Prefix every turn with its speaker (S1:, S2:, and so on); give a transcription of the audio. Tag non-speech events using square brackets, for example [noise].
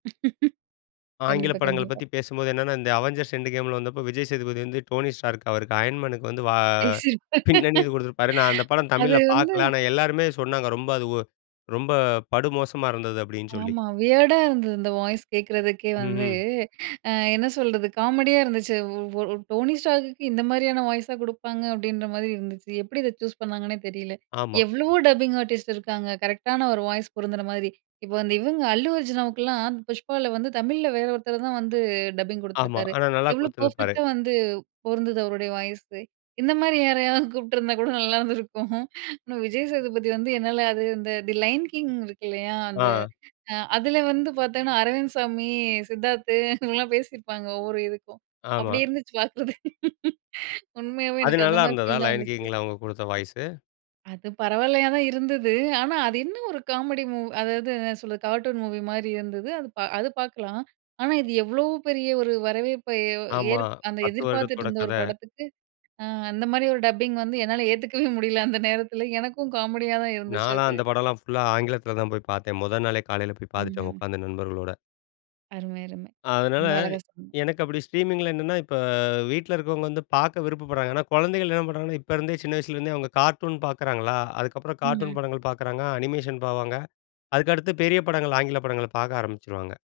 S1: [laughs]
S2: ஆங்கில
S1: கண்டிப்பா.
S2: படங்கள
S1: கண்டிப்பா.
S2: பத்தி பேசும்போது என்னென்னா, இந்த அவெஞ்சர்ஸ் எண்ட் கேம்லாம் வந்தப்போ விஜய் சேதுபதி வந்து, டோனி ஸ்டார்க் அவருக்கு அயர்ன் மேனுக்கு வந்து வா
S1: பேசிருப்பார்.
S2: பின்னணி குடுத்திருப்பாரு. நான் அந்த படம்
S1: அது
S2: தமிழ்ல
S1: வந்து
S2: பார்க்கல. ஆனா, எல்லாருமே சொன்னாங்க, ரொம்ப அது வொ ரொம்ப படுமோசமா இருந்தது அப்பிடீன்னு சொல்லி.
S1: ஆமா. வியர்டா இருந்தது. இந்த வாய்ஸ் கேக்குறதுக்கே வந்து,
S2: ம்ஹ்ம்.
S1: ஆ என்ன சொல்றது? காமெடியா இருந்துச்சு. ஒ ஒரு "டோனி ஸ்டார்க்க்கு இந்த மாதிரியான வாய்ஸா குடுப்பாங்க." அப்பிடின்ற மாதிரி இருநதுச்சு. எப்பிடி இதை சூஸ் பண்ணாங்கன்னே தெரியல.
S2: ஆமா.
S1: எவ்வளவோ டப்பிங் ஆர்டிஸ்ட் இருக்காங்க, கரெக்ட்டான ஒரு வாய்ஸ் பொருந்துற மாரி. இப்போ வந்து, இவுங்க அல்லு அர்ஜுனாவுக்கு எல்லாம் புஷ்பாவுல வந்து, தமிழ்ல வேற ஒருத்தர் தான் வந்து, டப்பிங்
S2: ஆமா.
S1: கொடுத்துருக்காரு.
S2: ஆனா, நல்லா
S1: எவ்வளோ
S2: கொடுத்திருப்பாரு.
S1: பெர்ஃபெக்ட்டா வந்து பொருந்துது, அவருடைய வாய்ஸு. இந்த மாதிரி யாரையாவது கூப்பிட்டுருந்தா கூட நல்லாயிருந்துருக்கும் ஆனா, விஜய்சேதுபதி வந்து என்னால அது இந்த தி லயன் கிங் இருக்கு இல்லையா, அந்த
S2: ஆ.
S1: அதில வந்து பார்த்தீங்கன்னா, அரவிந்த் சாமி, சித்தார்த்து இவங்கலாம் பேசியிருப்பாங்க. ஒவ்வொரு இதுக்கும் அப்படி
S2: ஆமா.
S1: இருந்துச்சு, பார்க்குறது. உண்மையாவே
S2: அது
S1: எனக்கு அந்த
S2: நல்லா
S1: மாரி
S2: இருந்ததா,
S1: ஃபீல் தான்
S2: லயன்
S1: வந்துச்சு.
S2: கிங்ல அவுங்க குடுத்த வாய்ஸு?
S1: அது பரவாயில்லையா தான் இருந்தது. ஆனா, அது என்ன ஒரு காமெடி மூவி அதாவது என்ன சொல்றது? கார்ட்டூன் மூவி மாரி இருந்தது. அது பா அது பார்க்கலாம். ஆனா, இது எவ்வளோ பெரிய ஒரு வரவேற்பை ஏ
S2: ஆமா.
S1: ஏற்ப் அந்த
S2: 10
S1: எதிர்பார்த்துட்டு
S2: வருடத்தோட
S1: இருந்த ஒரு
S2: கதை.
S1: படத்துக்கு, அ அந்த மாரி ஒரு டப்பிங் வந்து, என்னால ஏத்துக்கவே முடியல. அந்த நேரத்தில எனக்கும் காமெடியா தான் இருந்துச்சு
S2: நான்லாம்
S1: அது.
S2: அந்த படம்லாம் புல் ஆ ஆங்கிலத்துல தான் போய் பார்த்தேன். முத நாளே காலைல போய் பார்த்துட்டேன்,
S1: ம்ஹ்ம்.
S2: உட்கார்ந்து நண்பர்களோட.
S1: அருமை, அருமை.
S2: அதனால,
S1: ரொம்ப அழகா சொன்னீங்க.
S2: எனக்கு அப்பிடி ஸ்ட்ரீமிங்கில என்னன்னா, இப்ப வீட்ல இருக்கிறவங்க வந்து பார்க்க விருப்பப்படுறாங்க. ஏன்னா, குழந்தைகள் என்ன பண்ணுறாங்கன்னா, இப்போ இருந்தே, சின்ன வயசுலேருந்தே அவங்க கார்ட்டூன் பார்க்குறாங்களா. அதுக்கப்புறம் கார்ட்டூன்
S1: ம்ஹ்ம்.
S2: படங்கள் பார்க்குறாங்க. அனிமேஷன் போவாங்க. அதுக்கடுத்து பெரிய படங்கள், ஆங்கில படங்கள பார்க்க ஆரம்பிச்சுருவாங்க.